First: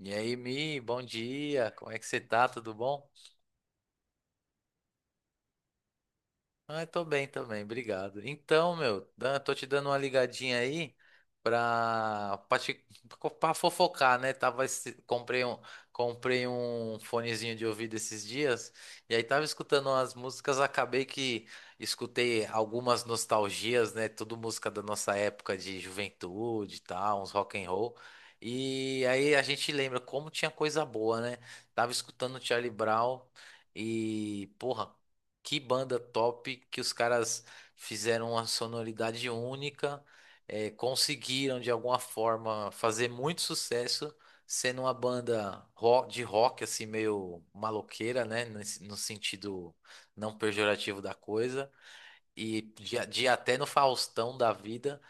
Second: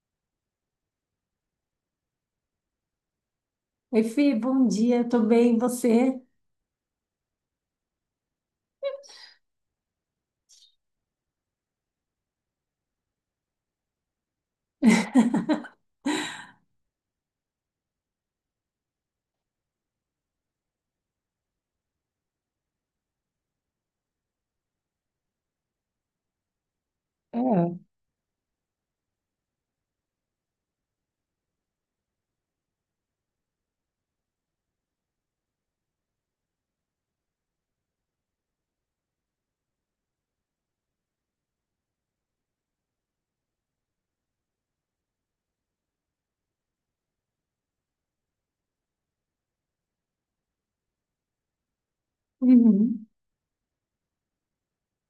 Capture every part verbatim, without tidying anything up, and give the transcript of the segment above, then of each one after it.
E aí, Mi, bom dia. Como é que você tá? Tudo bom? Oi, Fê, bom dia, tô bem, e você? Ah, eu tô bem também, obrigado. Então, meu, dan- tô te dando uma ligadinha aí pra, pra, te- pra fofocar, né? Tava, esse- comprei um, comprei um fonezinho de ouvido esses dias e aí tava escutando umas músicas, acabei que escutei algumas nostalgias, né? Tudo música da nossa época de juventude e tal, uns É. rock and roll. E aí a gente lembra como tinha coisa boa, né? Tava escutando Charlie Brown. E, porra, que banda top! Que os caras fizeram uma sonoridade única, eh, conseguiram de alguma forma fazer muito sucesso, sendo uma banda ro- de rock assim meio maloqueira, né, nesse- no sentido não pejorativo da coisa, e de, Uhum. de até no Faustão da vida.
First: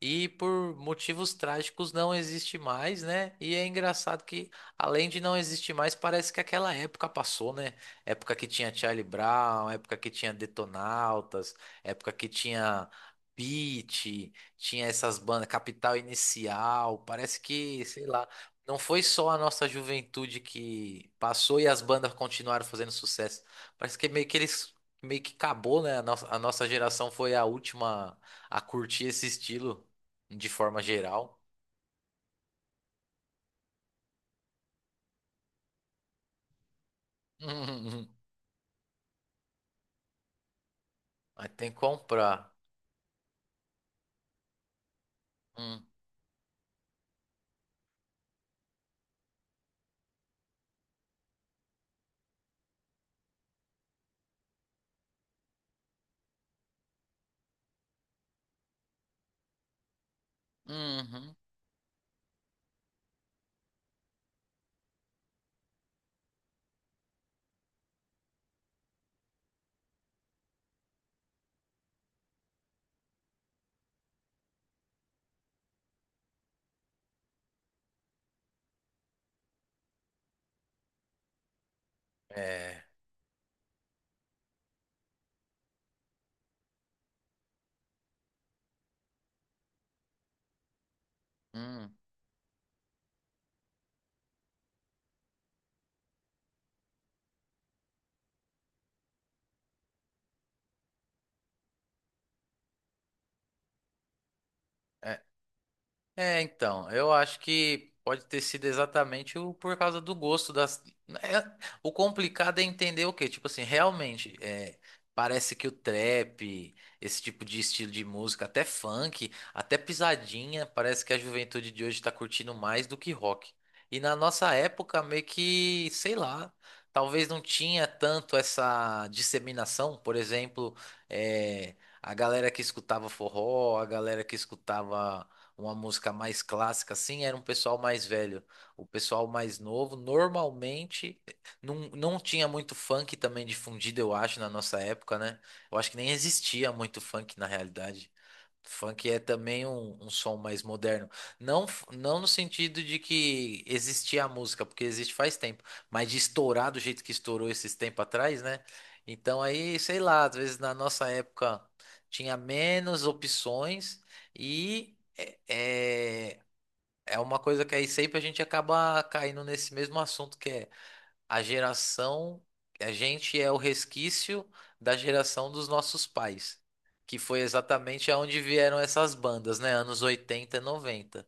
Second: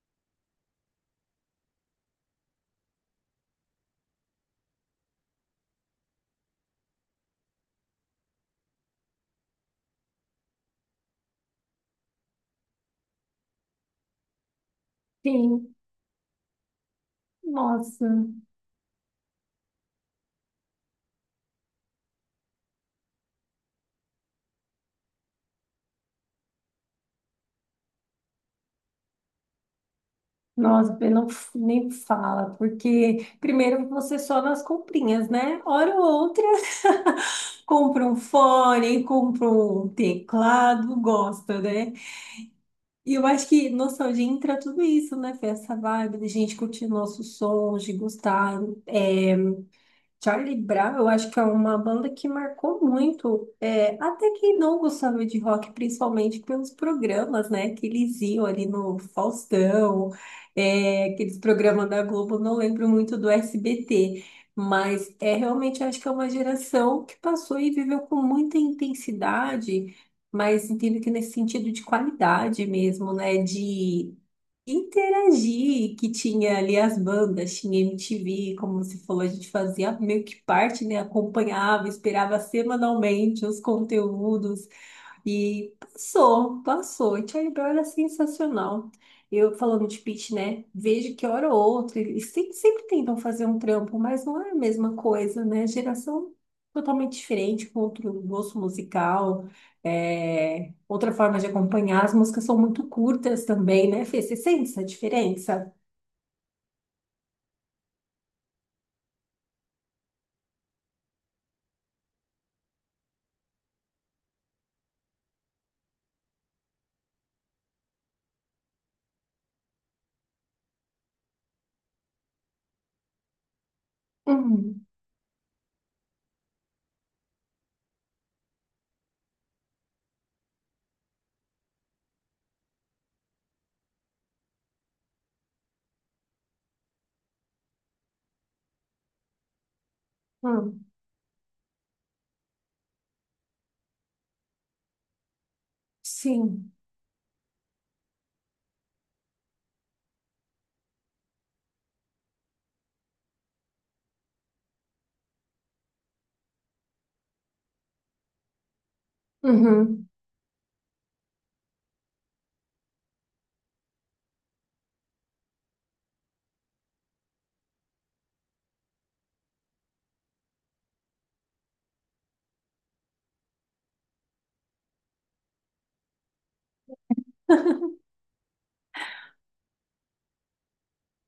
E por motivos trágicos não existe mais, né? E é engraçado que, além de não existir mais, parece que aquela época passou, né? Época que tinha Charlie Brown, época que tinha Detonautas, época que tinha Pitty, tinha essas bandas, Sim, Capital Inicial. Parece que, sei nossa, lá, não foi só a nossa juventude que passou e as bandas continuaram fazendo sucesso. Parece que meio que eles. Meio que acabou, né? A nossa, a nossa geração foi a última a curtir esse estilo de forma nossa, Fê, não geral. f- nem fala, porque primeiro você só nas comprinhas, né? Hora ou outra, compra Uhum. um fone, compra um teclado, Mas gosta, tem que né? comprar. E eu acho que nostalgia entra tudo isso, né, Fê? Essa Hum, vibe de gente curtir nossos sons, de gostar, é, Charlie Brown, eu acho que é uma banda que marcou muito, é, até quem não gostava de rock, principalmente pelos programas, né, que eles iam ali no Faustão, é, uhum, aqueles programas da Globo, não lembro muito do S B T, mas é realmente acho que é uma geração que passou e viveu com muita intensidade, mas entendo que nesse sentido de qualidade mesmo, né, de interagir, que tinha ali as bandas, tinha M T V, como você falou, a gente fazia meio que parte, né? Acompanhava, esperava é, semanalmente os conteúdos. E passou, passou. E Charlie Brown era sensacional. Eu falando de Pitch, né? Vejo que hora ou hum, outra, eles sempre, sempre tentam fazer um trampo, mas não é a mesma coisa, né? Geração totalmente diferente, com outro gosto musical, é, outra forma de acompanhar. As músicas são muito curtas também, né, Fê? Você sente essa é. diferença? É, então, eu acho que pode ter sido exatamente o, por causa do gosto das. É, o complicado é entender o quê? Tipo assim, realmente, é, parece que o trap, esse tipo de estilo de música, até funk, até pisadinha, parece que a juventude de hoje tá curtindo mais do que rock. E na nossa Uhum, época, meio que, sei lá, talvez não tinha tanto essa disseminação, por exemplo, é, a galera que escutava forró, a galera que escutava uma música mais clássica, assim, era um pessoal mais velho. O pessoal mais novo, uhum, normalmente, não, não tinha muito funk também difundido, eu acho, na nossa época, né? Eu acho que nem existia sim. muito funk na realidade. Funk é também um, um som mais moderno. Não, f- não no sentido de que existia a música, porque existe faz tempo, mas de estourar do jeito que estourou esses tempos atrás, né? Então aí, sei Uhum, lá, às vezes na nossa época tinha menos opções. E é, é é uma coisa que aí sempre a gente acaba caindo nesse mesmo assunto que é a geração, a gente é o resquício da geração dos nossos pais, que foi exatamente aonde vieram essas bandas, né? Anos oitenta, e noventa.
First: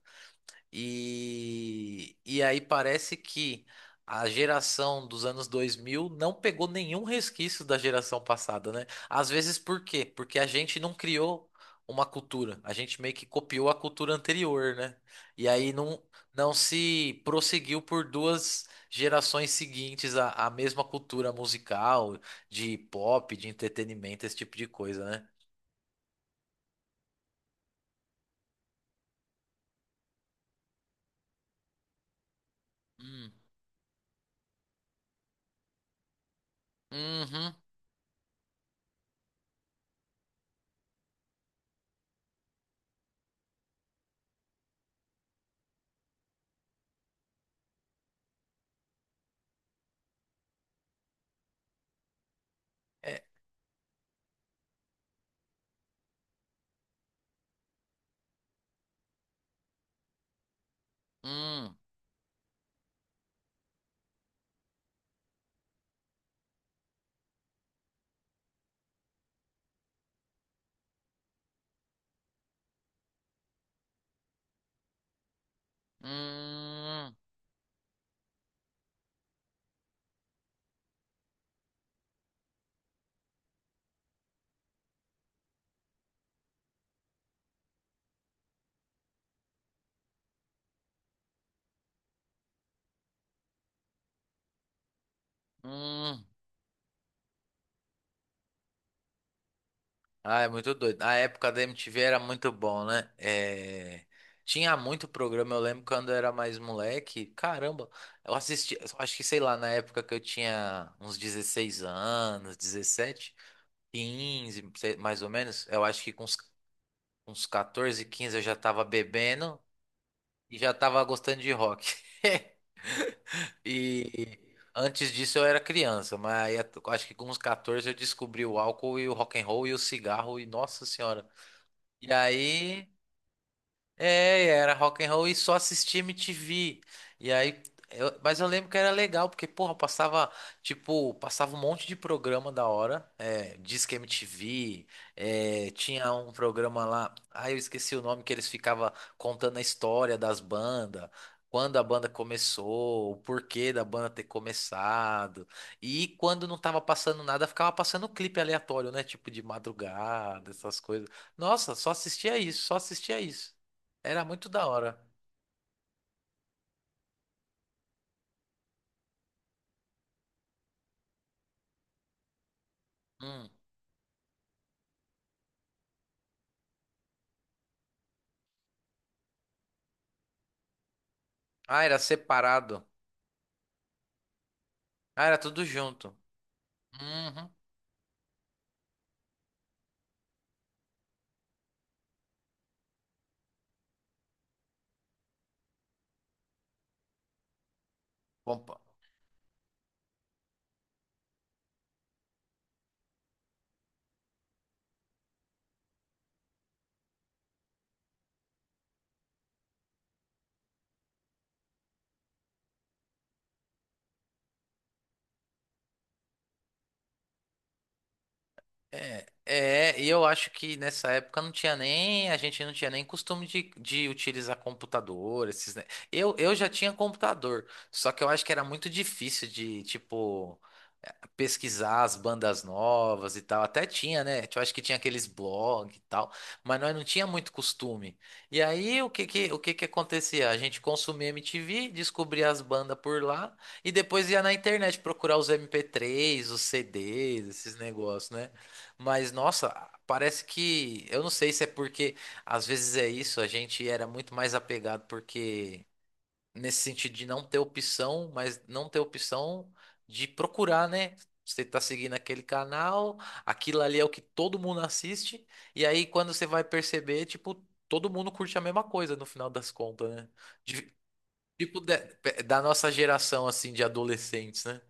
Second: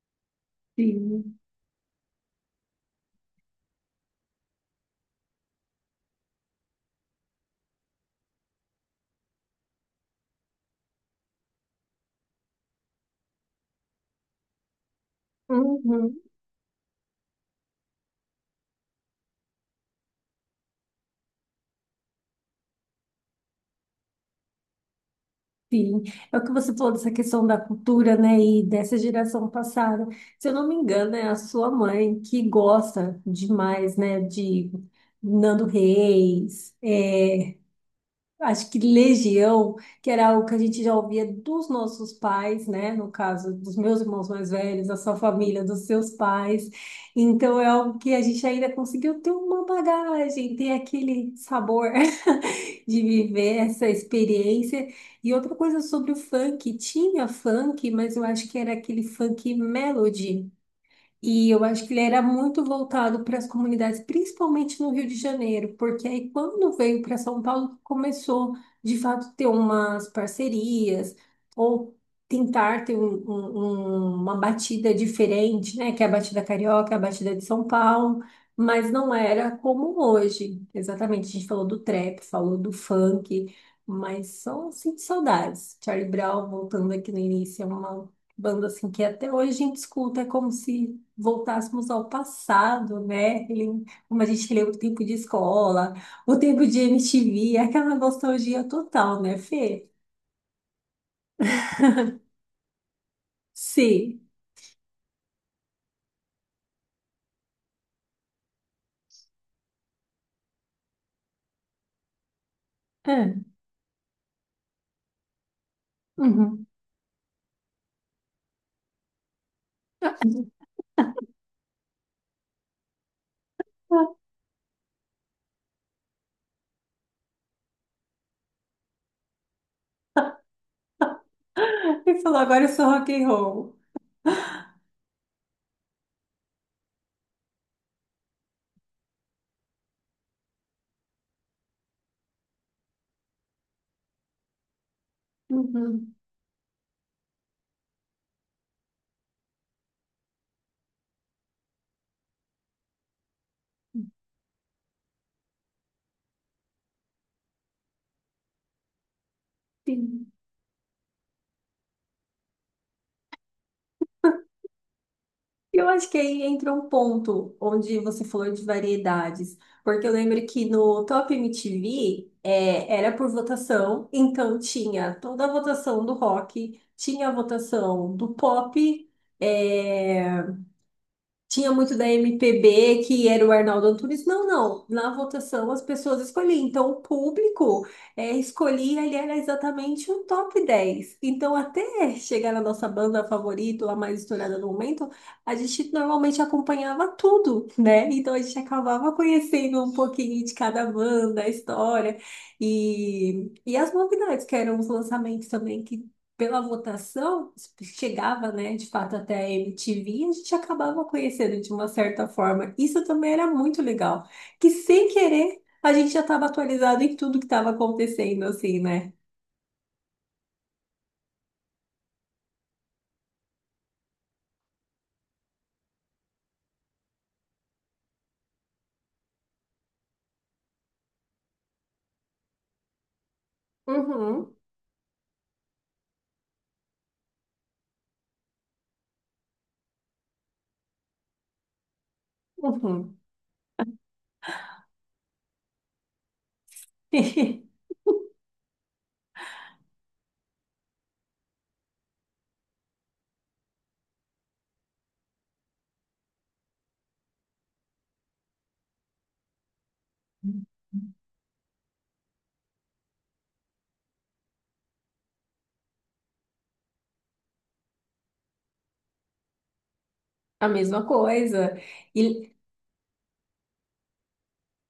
sim. E, e aí parece que a geração dos anos dois mil não pegou nenhum resquício da geração passada, né? Às vezes por quê? Porque a gente não criou uma cultura, a gente meio que copiou a cultura anterior, né? E aí não, Uhum. não se prosseguiu por duas gerações seguintes a, a mesma cultura musical, de pop, de entretenimento, esse tipo de coisa, né? Sim, é o que você falou dessa questão da cultura, né, e dessa geração passada. Se eu não me engano, é a sua mãe que gosta Hum. demais, né, de Nando Reis, Uhum. é, acho que Legião, que era algo que a gente já ouvia dos nossos pais, né, no caso dos meus irmãos mais velhos, da sua família, dos seus pais. Então é algo que a gente ainda conseguiu ter uma bagagem, ter aquele sabor de É. viver essa experiência. E outra coisa sobre o funk, tinha funk, mas eu acho que era aquele funk melody. E eu Hum. acho que ele era muito voltado para as comunidades, principalmente no Rio de Janeiro, porque aí quando veio para São Paulo, começou de fato ter umas parcerias ou tentar ter um- um- um- uma batida diferente, né? Que é a batida carioca, a Hum. batida de São Paulo, mas não era como hoje. Exatamente, a gente falou do trap, falou do funk, mas só sinto saudades. Charlie Brown, voltando aqui no início, é uma banda assim que até hoje a gente escuta, é como se voltássemos ao passado, né? Ele- Como a gente lembra o tempo de escola, Hum. o tempo de M T V, aquela nostalgia total, né, Fê? Ah, é muito doido. A época da M T V era muito bom, né? É, Sim. tinha muito programa. Eu lembro quando eu era mais moleque. Caramba, eu assisti. Eu acho que, sei lá, na época que eu tinha uns dezesseis anos, dezessete, É. quinze, sei- mais ou menos. Eu acho que com uns, Uhum. uns quatorze, quinze eu já tava bebendo e já tava gostando de rock. E antes disso eu era criança, mas aí eu acho que com uns quatorze eu descobri o álcool e o rock and roll e o cigarro e nossa senhora. E Ele falou, agora eu sou aí rock and roll. É, era rock and roll e só assistia M T V. E aí, eu- mas eu lembro que era legal, porque, porra, passava, tipo, passava um monte de programa da hora. É, Disque M T V, é, tinha Uhum. um programa lá, ah, eu esqueci o nome, que eles ficavam contando a história das bandas, quando a banda começou, o porquê da banda ter começado. E quando não tava passando nada, ficava passando clipe aleatório, né? Tipo, de Sim. madrugada, essas coisas. Nossa, só assistia isso, só assistia isso. Era muito da hora. Eu acho que aí entra um ponto onde você falou de variedades, porque eu lembro que no Top M T V é, era por Hum. votação, então tinha toda a votação do rock, tinha a votação do pop, é, tinha Ah, muito era da separado. M P B, que era o Arnaldo Antunes. Não, não. Na Ah, era tudo votação as junto. pessoas escolhiam. Então, o Uhum. público é, escolhia, ele era exatamente o top dez. Então, até chegar na nossa banda favorita, ou a mais estourada no momento, a gente normalmente acompanhava tudo, né? Então, a gente Pompa. acabava conhecendo um pouquinho de cada banda, a história e, e as novidades, que eram os lançamentos também, que pela votação, chegava, né, de fato até a M T V e a gente acabava conhecendo de uma certa forma. Isso também era muito legal, que sem querer a gente já estava atualizado em tudo que estava acontecendo, assim, né? É, é, e eu acho que nessa época não tinha nem, a gente não tinha nem costume de, de utilizar computador, esses, ne- Eu, eu já tinha computador, só que eu acho que era muito difícil de, tipo, pesquisar as bandas novas e tal. Até tinha, né? Uhum, Eu acho que tinha aqueles blogs e tal, mas nós não tinha muito costume. E aí o que que, o que que acontecia? A gente consumia M T V, descobria as bandas uhum. por lá e depois ia na internet procurar os M P três, os C Ds, esses negócios, né? Mas nossa, parece que eu não sei se é porque às vezes é isso, a gente era muito mais apegado porque nesse sentido de não ter opção, mas não ter opção de procurar, né? Você tá seguindo aquele canal, aquilo ali é o que todo mundo assiste, e aí quando você vai perceber, tipo, todo mundo curte a mesma coisa no final das contas, né? A De- mesma coisa. tipo, da E, da nossa geração, assim, de adolescentes, né?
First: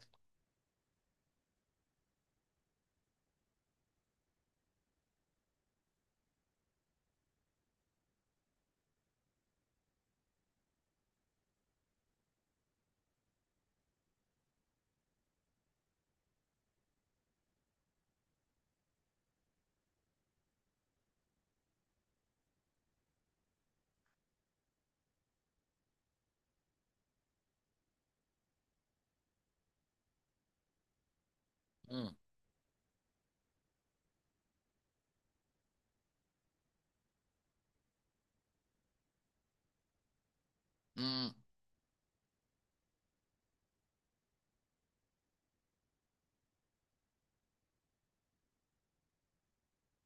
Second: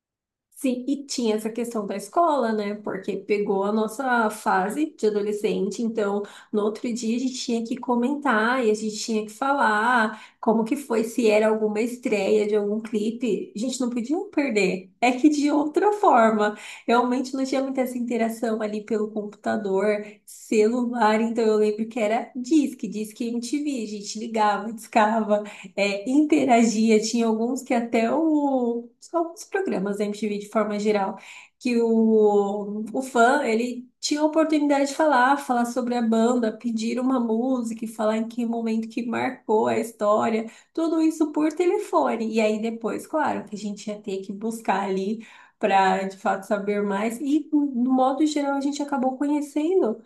sim, e tinha essa questão da escola, né? Porque pegou a nossa fase de adolescente, então no outro dia a gente tinha que comentar e a gente tinha que falar como que foi, se era alguma estreia de algum clipe. A gente não podia perder. É que de outra forma, realmente não tinha muita essa interação ali pelo computador, celular, então eu lembro que era disque, disque M T V, a gente ligava, discava é, interagia. Tinha alguns que até o, alguns programas da M T V de forma geral, que Hum. o, o fã, ele tinha a oportunidade de falar, falar sobre a banda, pedir uma música, e falar em que momento que marcou a história, tudo isso Hum. por telefone. E aí depois, claro, que a gente ia ter que buscar ali para de fato saber mais. E, no modo geral, a gente acabou conhecendo.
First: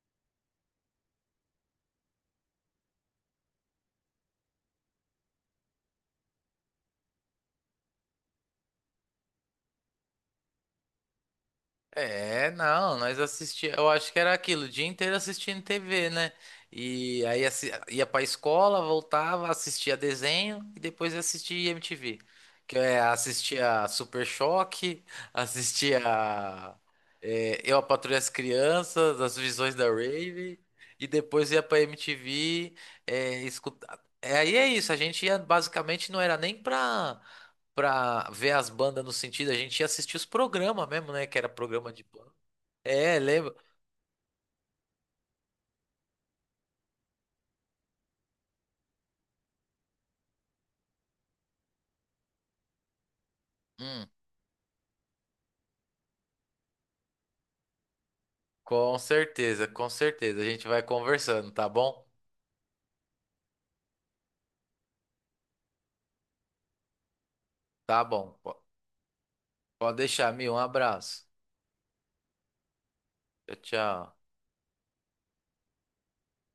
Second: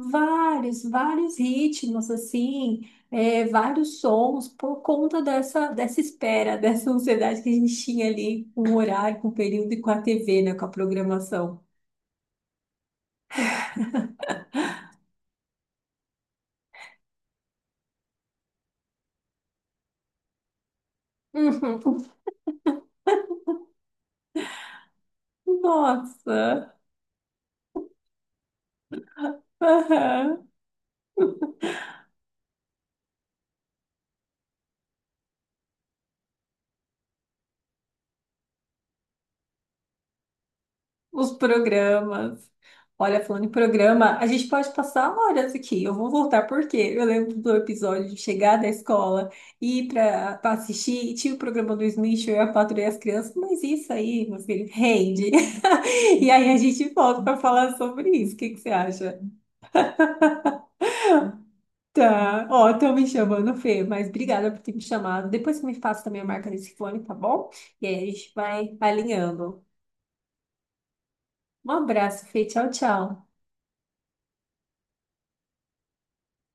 Vários, vários ritmos, assim, é, vários sons, por conta dessa, dessa espera, dessa ansiedade que a gente tinha ali com o horário, com o período e com a T V, né, com a programação. É, não, nós assistia, eu acho que era aquilo, o dia inteiro assistindo T V, né? E aí assi- ia pra escola, voltava, assistia desenho e depois assistia Uhum. M T V. Que é, assistia Super Choque, assistia Nossa! é, Eu, a Patroa e as Crianças, As Visões da Aham. Rave, e depois ia pra M T V, é, escutar. É, aí é isso, a gente ia basicamente não era nem pra pra ver as bandas no sentido, a gente ia assistir os programas mesmo, né? Os Que era programa de banda. programas. É, Olha, falando em lembro. programa, a gente pode passar horas aqui. Eu vou voltar porque eu lembro do episódio de chegar da escola, ir para assistir, e tinha o programa do Smith, eu e a Patrulha e as crianças, mas isso Hum, aí, meu filho, rende. E aí a gente volta para falar sobre isso. O que que você com acha? certeza, com certeza. A gente vai conversando, tá bom? Tá, ó, estão me chamando, Fê, mas obrigada por ter me chamado. Depois você me passa também a marca desse fone, tá bom? E aí Tá a gente bom. Po- vai alinhando. Pode deixar, Mi. Um abraço. Um abraço, Fê. Tchau, tchau. Tchau, tchau.